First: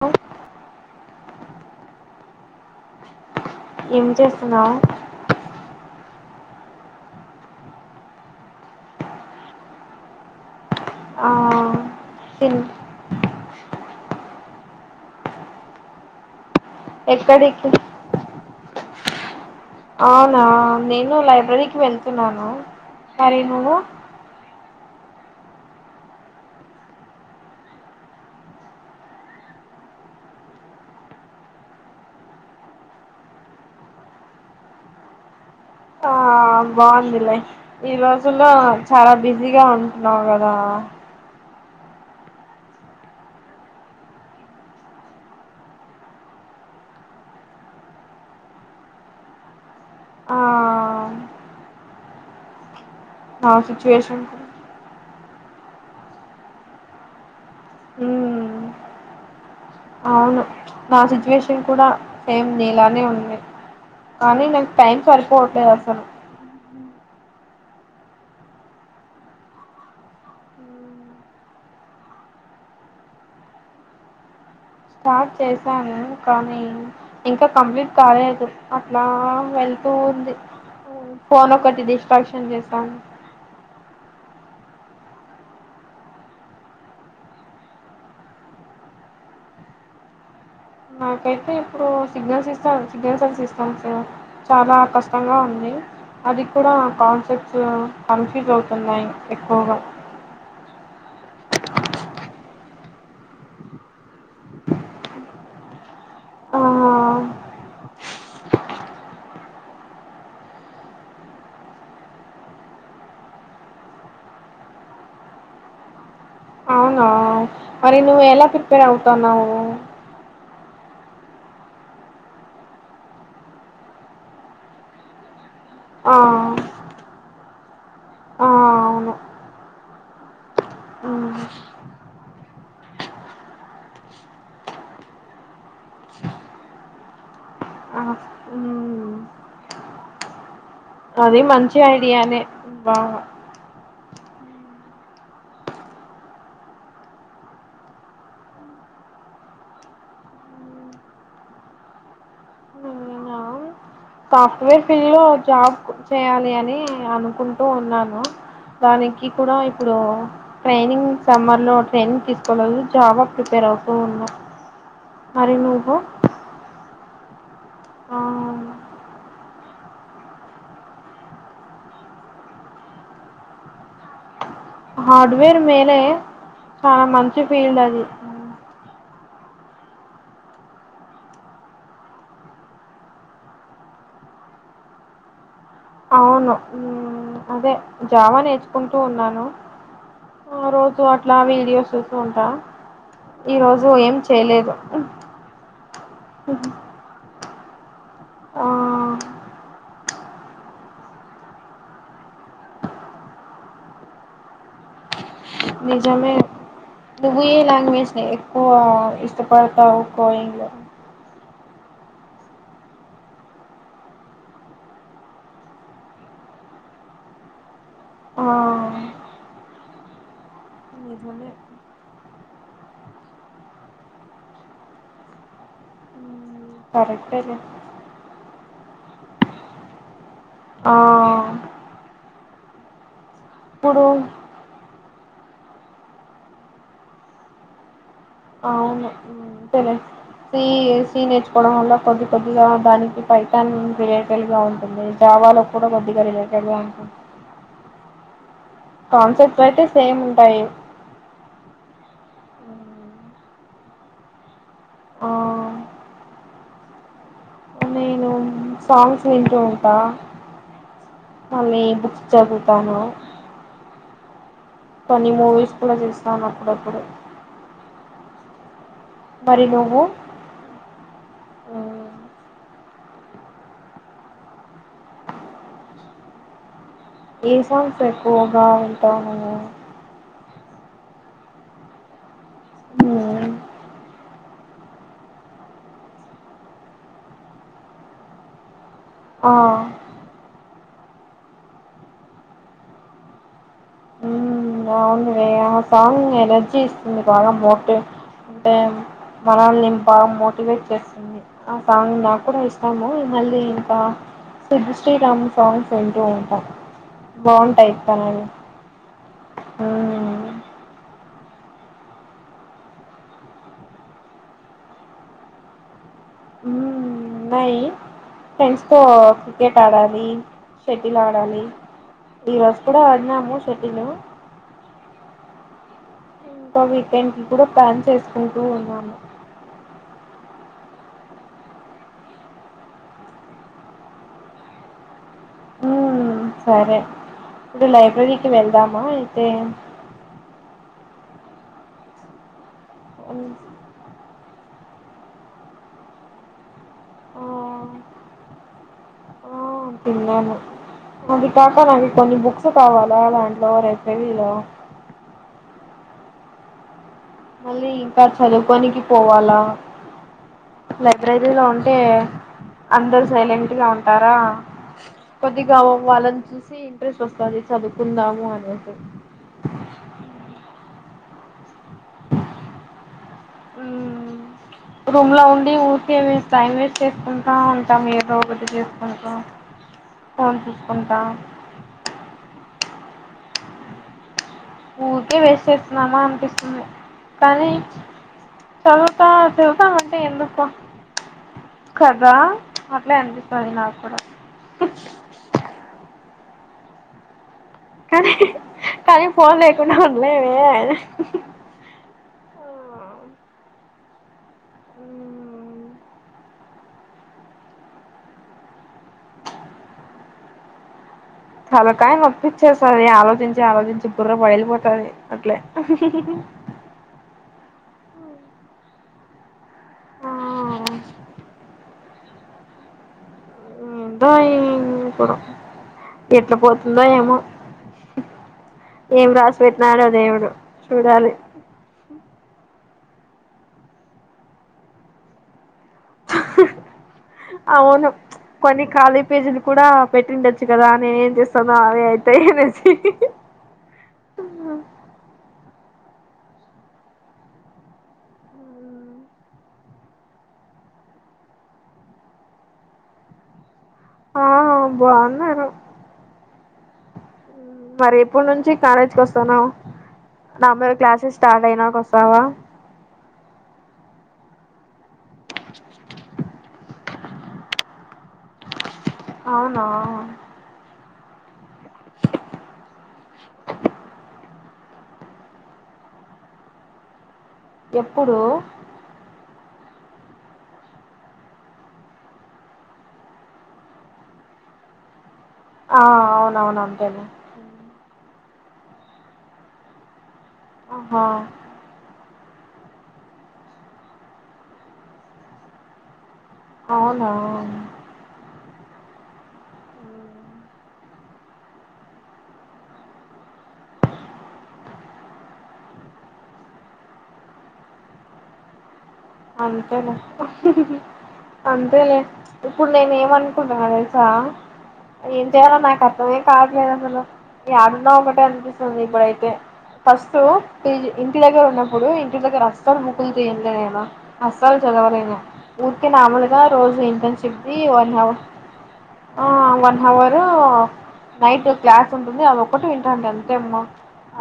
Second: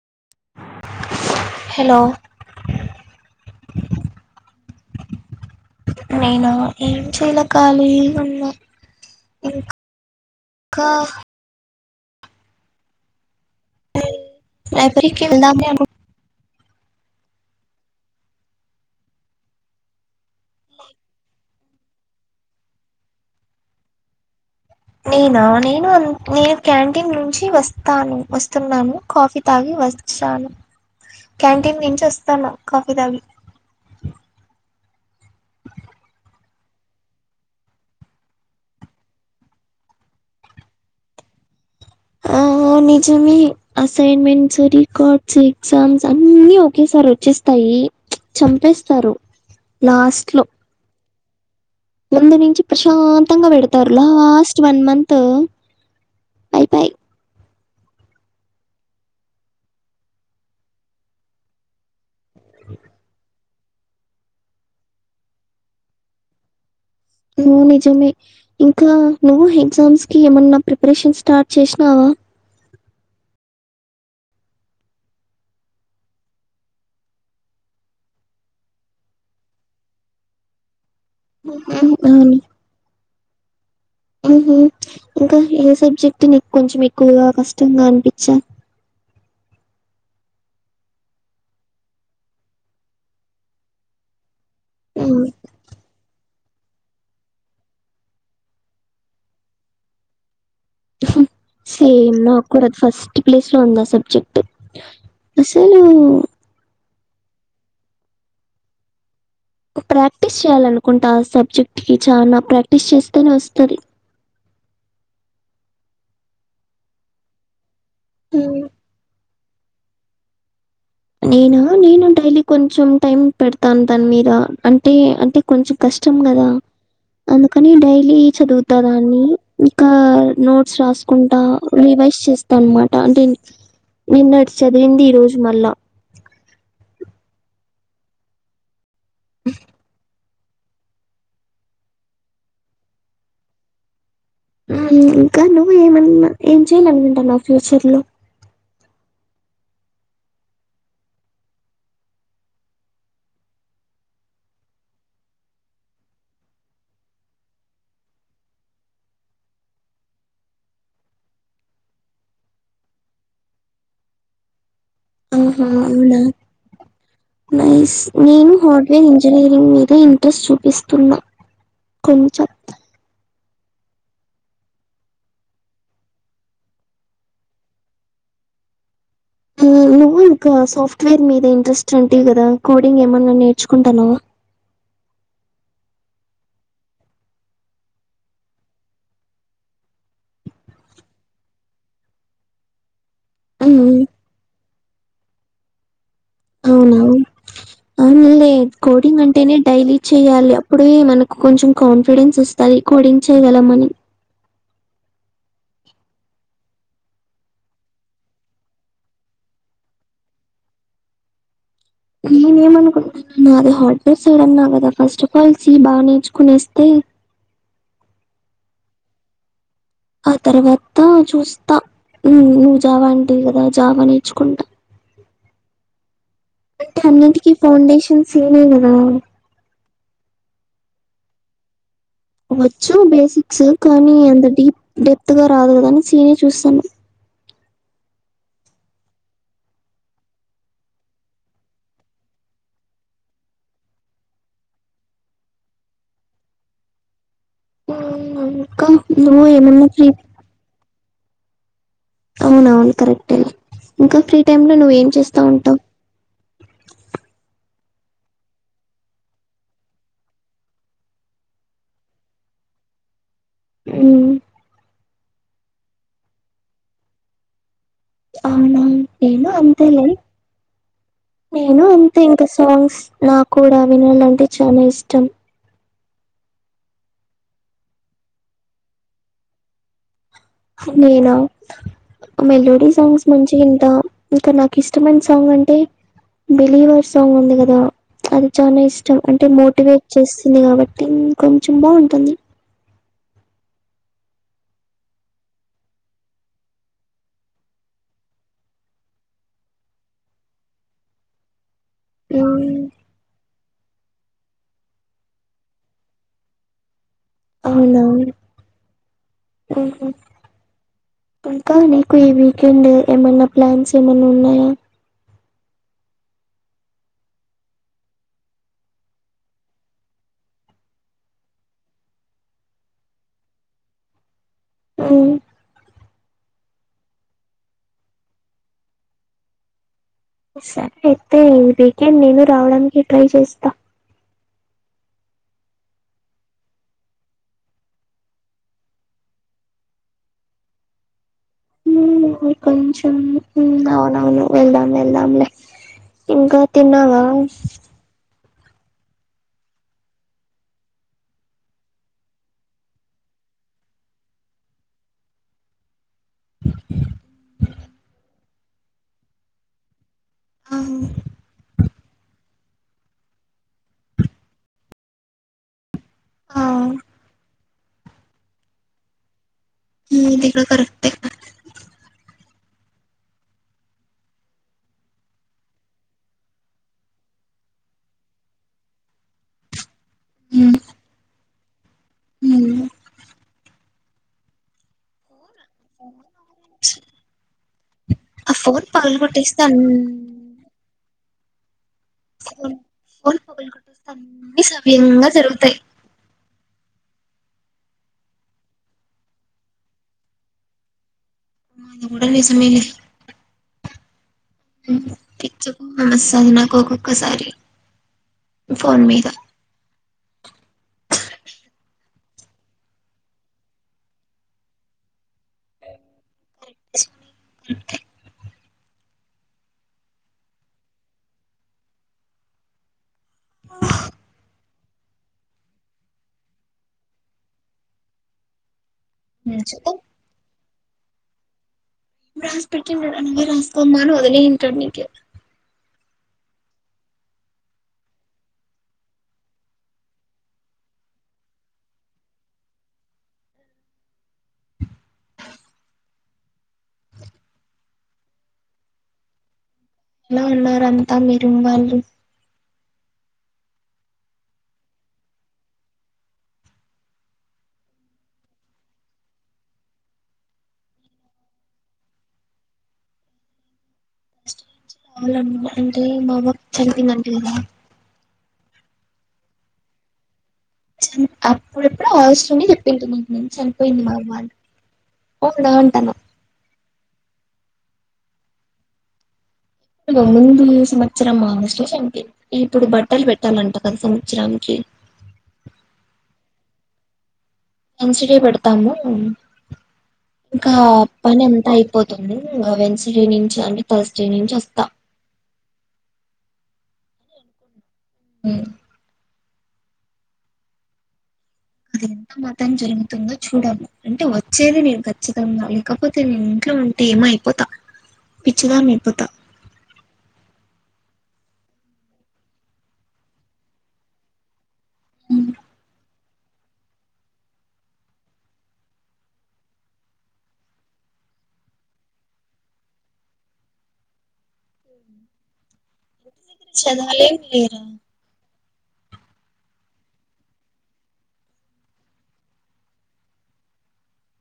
హ హలో ఏం చేస్తున్నావు నేనా ఏం చేల ఖాళీగా ఉన్నా ఇంకా క తీన్ లైబ్రరీకి వెళ్దాం లే అను ఎక్కడికి అవునా నేను లైబ్రరీకి వెళ్తున్నాను మరి నువ్వు నేనా నేను నేను క్యాంటీన్ నుంచి వస్తాను వస్తున్నాను కాఫీ తాగి వచ్చాను క్యాంటీన్ నుంచి వస్తాన కాఫీ తాగి ఆ బాగుందిలై ఈ రోజుల్లో చాలా బిజీగా ఉంటున్నావు కదా ఆ నిజమే అసైన్మెంట్స్ రికార్డ్స్ ఎగ్జామ్స్ అన్ని ఒకే సార్ వచ్చేస్తాయి ఈ చంపేస్తారు లాస్ట్ ఆ లో ముందు నుంచి ప్రశాంతంగా నా పెడతారు, సిచ్యువేషన్ కూడా లాస్ట్ వన్ మంత్ తో పై పై మ్మ్ అవును నా సిచ్యువేషన్ కూడా సేమ్ నీలానే ఉంది కానీ నాకు టైం సరిపోవట్లేదు అసలు. ను నిజమే ఇంకా నువ్వు ఎగ్జామ్స్ కి ఏమన్నా ప్రిపరేషన్ స్టార్ట్ చేసినావా? స్టార్ట్ చేశాను కానీ ఇంకా కంప్లీట్ కాలేదు, అట్లా వెల్ తుంది ఉంది ఫోన్ ఒకటి అవును డిస్ట్రాక్షన్ చేస్తాను. ఉహు ఇంకా ఏ సబ్జెక్ట్ నీకు కొంచెం ఎక్కువగా కష్టంగా అనిపించ నాకైతే ఇప్పుడు సిగ్నల్స్ ఇస్తా సిగ్నల్స్ అండ్ సిస్టమ్స్ చాలా కష్టంగా ఉంది. అది కూడా కాన్సెప్ట్స్ కన్ఫ్యూజ్ అవుతున్నాయి ఎక్కువగా. సేమ్ నాక్కూడ ఫస్ట్ ప్లేస్ లో ఉందా సబ్జెక్ట్ అసలు ఆ ప్రాక్టీస్ చేయాలనుకుంటా ఆ సబ్జెక్ట్ కి చానా ప్రాక్టీస్ చేస్తేనే వస్తది అవునా మరి నువ్వు ఎలా ప్రిపేర్ అవుతన్నావు? నేనా నేను డైలీ కొంచెం టైమ్ పెడతాను దాని మీద అంటే అంటే కొంచెం కష్టం ఆ కదా. అందుకని డైలీ ఆ చదువుతా అవును దాన్ని, ఇంకా నోట్స్ ఉమ్, రాసుకుంటా వీ ఫ్రెష్ చేస్తాన్నమాట అంటే నిన్న చదివింది ఈ రోజు మళ్ళా ఆ, ఉమ్, అది మంచి ఐడియానే బాగ ఇంకా నువ్వు ఏమన్నా ఏం చేయాలనుకుంటన్నావ్ ఫ్యూచర్ లో? నేనా సాఫ్ట్వేర్ ఫీల్డ్ లో జాబ్ చేయాలి అని అనుకుంటూ ఉన్నాను. దానికి కూడా ఇప్పుడు ట్రైనింగ్ సమ్మర్ లో ట్రైనింగ్ తీసుకోలేదు, జావ ప్రిపేర్ అవుతూ ఉన్నా, మరి ఆహా నువ్వు? అవునా నైస్, ఆ నేను హార్డ్వేర్ ఇంజనీరింగ్ మీద ఇంట్రెస్ట్ చూపిస్తున్నా కొంచం హార్డ్వేర్ మేలే, చాలా మంచి ఫీల్డ్ అది. మ్మ్, ఇంకా సాఫ్ట్వేర్ మీద ఇంట్రెస్ట్ అంటివి కదా, కోడింగ్ ఏమన్నా నేర్చుకుంటన్నవా? అవును అదే జావా నేర్చుకుంటూ ఉన్నాను. ఆ రోజు అట్లా వీడియోస్ చూస్తూ ఉంట, ఈ రోజు మ్మ్, ఏం చేయలేదు. ఈ ఆ కోడింగ్ అంటేనే డైలీ చేయాలి అప్పుడే మనకు కొంచెం కాన్ఫిడెన్స్ వస్తది, కోడింగ్ చేయ ల మని నిజమే నువ్వు ఏ లాంగ్వేజ్ ని ఎక్కువ ఇష్టపడతావు కోయింగ్ లో? నేనేమనుకుంటున్నా నాది హార్డ్వేర్ సైడన్నా కదా ఫస్ట్ ఆఫ్ ఆల్ సి బాగా నేర్చుకునేస్తే ఆ ఆ తర్వాత నిజమే చూస్తా నువ్వు జావా అంటివి కదా జావా నేర్చుకుంటా. అంట కరెక్టే అన్నింటికీ లే ఫౌండేషన్ సీ నే కదా. ఆ వచ్చు బేసిక్స్ ఇప్పుడు కానీ అంత డీప్ డెప్త్ గా రాదు కదా అని సీనే చూస్తాన్న తేలే సి సి నేర్చుకోవడం వల్ల కొద్ది కొద్దిగా దానికి పైటన్ వెరైటల్ గా ఉంటుంది వాళ్ళకు కూడా కొద్దిగా రిలేటడ్ గా ఉంటుంది ఉమ్, ఇంకా నువ్వు కాన్సెప్ట్స్ అయితే ఏమన్నా ఫ్రీ సేమ్ ఉంటాయి అవున అవును కరెక్టే ఇంకా ఫ్రీ టై లో నువ్వు ఏం ఆ చేస్తా ఉంటావ్ నేను సాంగ్స్ వింటూ ఉంటా మళ్ళీ బుక్స్ చదువుతాను ఊ కొన్ని మూవీస్ కూడా చుస్తాను అప్పుడప్పుడు అవునా నేను మరి నువ్వు అంతేలే నేను అంతే ఇంకా సాంగ్స్ నా కూడా వినాలంటే చాలా ఇష్టం ఏ సాంగ్స్ ఎక్కువగా వింటావ్ నువ్వు నేనా మెలోడీ నేనా సాంగ్స్ మంచిగా ఇంట ఇంకా నాకు ఇష్టమైన సాంగ్ అంటే బిలీవర్ సాంగ్ ఉంది కదా అది చానా ఇష్టం చం అంటే ఆ మోటివేట్ చేస్తుంది కాబట్టి కొంచెం బాగుంటుంది సాంగ్ వే ఆ సాంగ్ ఎనర్జీ ఇస్తుంది బాగా మోటి అంటే మనల్నిను బాగా మోటివేట్ చేస్తుంది ఆ సాంగ్ నాకు కూడా మ్మ్. ఇష్టము మళ్ళీ ఆ [unintelligible] శ్రీ రామ్ సాంగ్స్ వింటూ ఉంటా బాగుంటాయి కానీ ఉహు ఇంకా నీకు ఈ వీకెండ్ ఏమన్నా ప్లాన్స్ ఏమన్నా ఉన్నాయా ఫ్రెండ్స్ తో క్రికెట్ ఆడాలి షెటిల్ ఆడాలి ఈ రోజు కూడా ఆడినాము షటిల్ అ ఇంకా వీకెండ్ కి కూడా ప్లాన్ చేసుకుంటూ ఉన్నాను సరే అయితే ఈ వీకెండ్ నేను రావడానికి ట్రై చేస్తా ఉమ్ సరే ఇప్పుడు లైబ్రరీకి వెళ్దామా అయితే కొంచం ఊ అవునవును వెళ్దాం వెళ్దంలే ఇంకా తిన్నావా ఆ ఆ తిన్నాను అది కాక నాకు కొన్ని బుక్స్ కావాలా దాంట్లో లైబ్రరీ లో మళ్ళీ ఇంకా చదువుకోనికి పోవాలా ఆ లైబ్రరీలో ఉ టే అందరు సైలెంట్ గా ఉంటారా కొద్దిగా వాళ్ళని ఆ చూసి ఇంట్రెస్ట్ వస్తది చదువుకుందాము అనేసి ఉ ఇది కూడా కరెక్టే ఊ రూమ్ లో ఉండి ఊరికే టైం వేస్ట్ చేసుకుంటా ఉంటాం ఏదో ఒకటి చేసుకుంటు ఫోన్ చూసుకుంటా ఊ ఊరికే వెస్ట్ చేస్తున్నామా అనిపిస్తుంది కానీ ఆ ఫోన్ పగలు చదువుత కొట్టేస్తే అన్ చదువుతా ఉంటే ఎందుకు కదా అట్లే ఫోన్ పగలు అనిపిస్తది నాకు కొట్టేస్తే కూడా అన్ని సవ్యంగా జరుగుతాయి కానీ హ్హ్ కానీ ఫోన్ లేకుండా ఉండలేమె అది కూడా నిజమే లె పిచ్చు నమస్తార్ నాకు ఒక్కొక్కసారి ఫోన్ మీద తలకాయ నొప్పిచేస్తది ఆలోచించి ఆలోచించి బర్ర బయలిపోతుంది అట్లే హ్హ్హ్ ఎస్ అంతే ఆ ఏందో ఏం పాడో ఎట్లా పోతుందో ఏమో ఏం రాసి మ్మ్ చూద్దాం పెట్టినాడో దేవుడు చూడాలి రాస్ పెట్టుండని మీరు అయిసు తో మాను వదిలియ్యుంటాడు మీకే హ్హు అవును కొన్ని ఖాళీ పేజీలు కూడా పెట్టిండొచ్చు కదా, నేనే ఏం చేస్తానో అవే అయితాయి అనేసి హిహి ఉహు ఎలా ఉన్నారు అంతా మీరు వాళ్ళు? ఆ బావున్నారు మరి ఎప్పుడు నుంచి కాలేజ్కి వస్తాను నా మీరు క్లాసెస్ స్టార్ట్ అయినాక వస్తావా కావాలమ్మా అంటే మా అమ్మ చనిపిందంటడి కదా అవునా చున్ అప్పుడప్పుడు అవసరం మీ చెప్పింటు న నేను చనిపోయింది మాఅమ్మ ఊళ్ళో ఉంటను ఎప్పుడు ముందు సంవత్సర ఆగస్టే చనిపోయింది. ఇప్పుడు బట్టలు పెట్టాలంట కదా సంవత్సరానికి ఆ అవుననవును అంటేనే ఎన్సిడే పెడతాము ఇంకా ఆహా పని అంత అయిపోదు అ వెన్స్డే నుంచి అంటే థర్స్డే నుంచి వస్తా అవునా అది ఎంత మతాం జరుగుతుందో చూడము. అంటే వచ్చేది నేను ఖచ్చితంగా లేకపోతే నేను ఇంట్లో లో ఉంటే ఏమో అయిపోతా, పిచ్చిదాని అయిపోతా. అంతేలె హ్హ్హ్ అంతే లే ఇప్పుడు నేను ఏమనుకుంటును తెలుసా ఏం చేయాలో నాకు అర్ నువ్వే తాగలేదు అసలు ఏడున్నావ్ ఒక టయానికి ఇప్పుడు నీకు బయటే ఫస్ట్ ఈజీ ఇంటి దగ్గర ఉన్నప్పుడు ఇంటి దగ్గర అస్తాలు ముకులు తీయాన్నేనా అసలు చదవలేను ఊరికే మామూలుగా రోజు ఇంటని చదవలేం చెప్ది వన్ హవర్ ఆ వన్ అవరు నైట్ ఓ క్లాస్ ఉంటుంది అది ఒకక్కటి వింటాండి అంతేమ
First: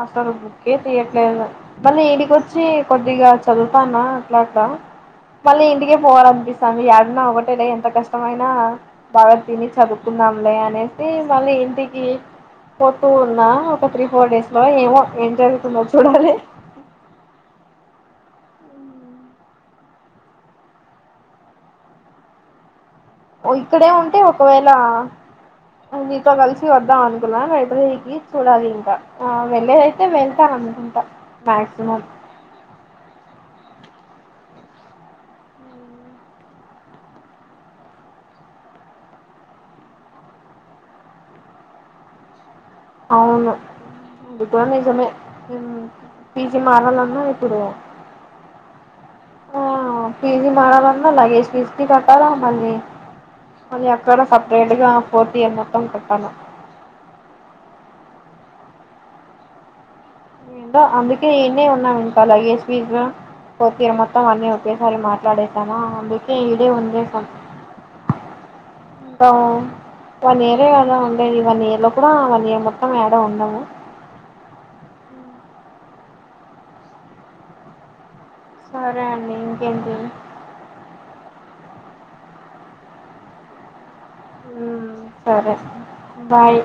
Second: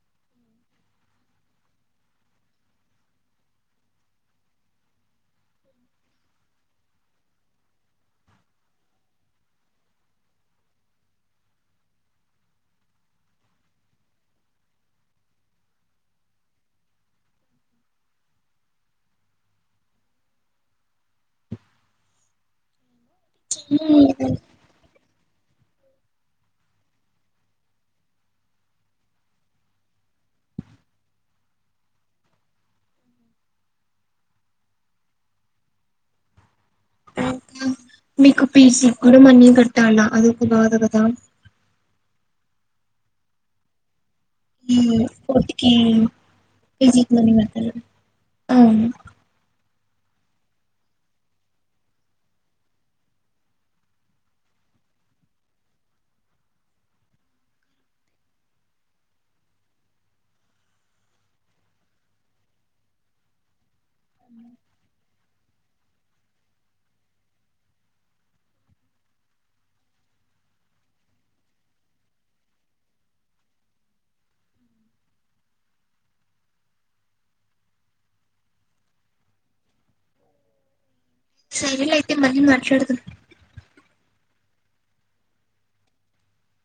అసలు బుకే తీయట్లేదు మళ్ళీ ఈడికొచ్చి కొద్దిగా చదువుతానా అట్లా అట్లా మళ్ళీ ఇంటికే పోవాల అనిపిస్తాంది ఏడున్నా ఒకటే లె ఎంత కష్టమైనా బాగా తిని చదువుకుందం లె అనేసి మళ్ళీ ఇంటికి పోతూ ఉన్నా ఒక త్రీ ఫోర్ డేస్ లో ఏమో ఎం జరుగుతుందో చూడాలి. ఒ ఇక్కడే ఉంటే లేరా ఒకవేళ నీతో కలిసి వద్దాం అనుకున్నా రైపుఇకి చూడాలి ఇంకా అ వెళ్లేదైతే వెళ్తాను అను ఉంటా మాక్సిమం ఇంకేం మీకు పిసి కూడా మనీ కట్టాల అది ఒక బాధ కదా అవును ఉండుకో కూడా ఈ నిజమే కోటికి పీజీ పీజీకి మారాలన్నా మనీ ఇప్పుడు కట్టాలా అవును ఆ ఫిజీ మారాలన్నా లగేజ్ ఫీజీ కట్టాలా మళ్ళీ అది అక్కడ సపరేట్గా ఫోర్త్ ఇయర్ మొత్తం కుట్టాలా ఏంటో అందుకే ఇడనే ఉన్నా ఇంకా లగేజ్ [unintelligible] ఓకే ఇడ మొత్తం అన్నీ ఒకేసారి మాట్లాడేసామా అందుకే ఇడే ఉండేశాం ఇంకా వన్ ఇయరే కదా ఉండేది వన్ ఇయర్ లో కూడా వన్ ఇయర్ మొత్తం యాడ ఉండము సరే అండి ఇంకేంటి సరే లే అయితే మళ్ళీ మాట్లాదాం హ్మ్ సరే బాయ్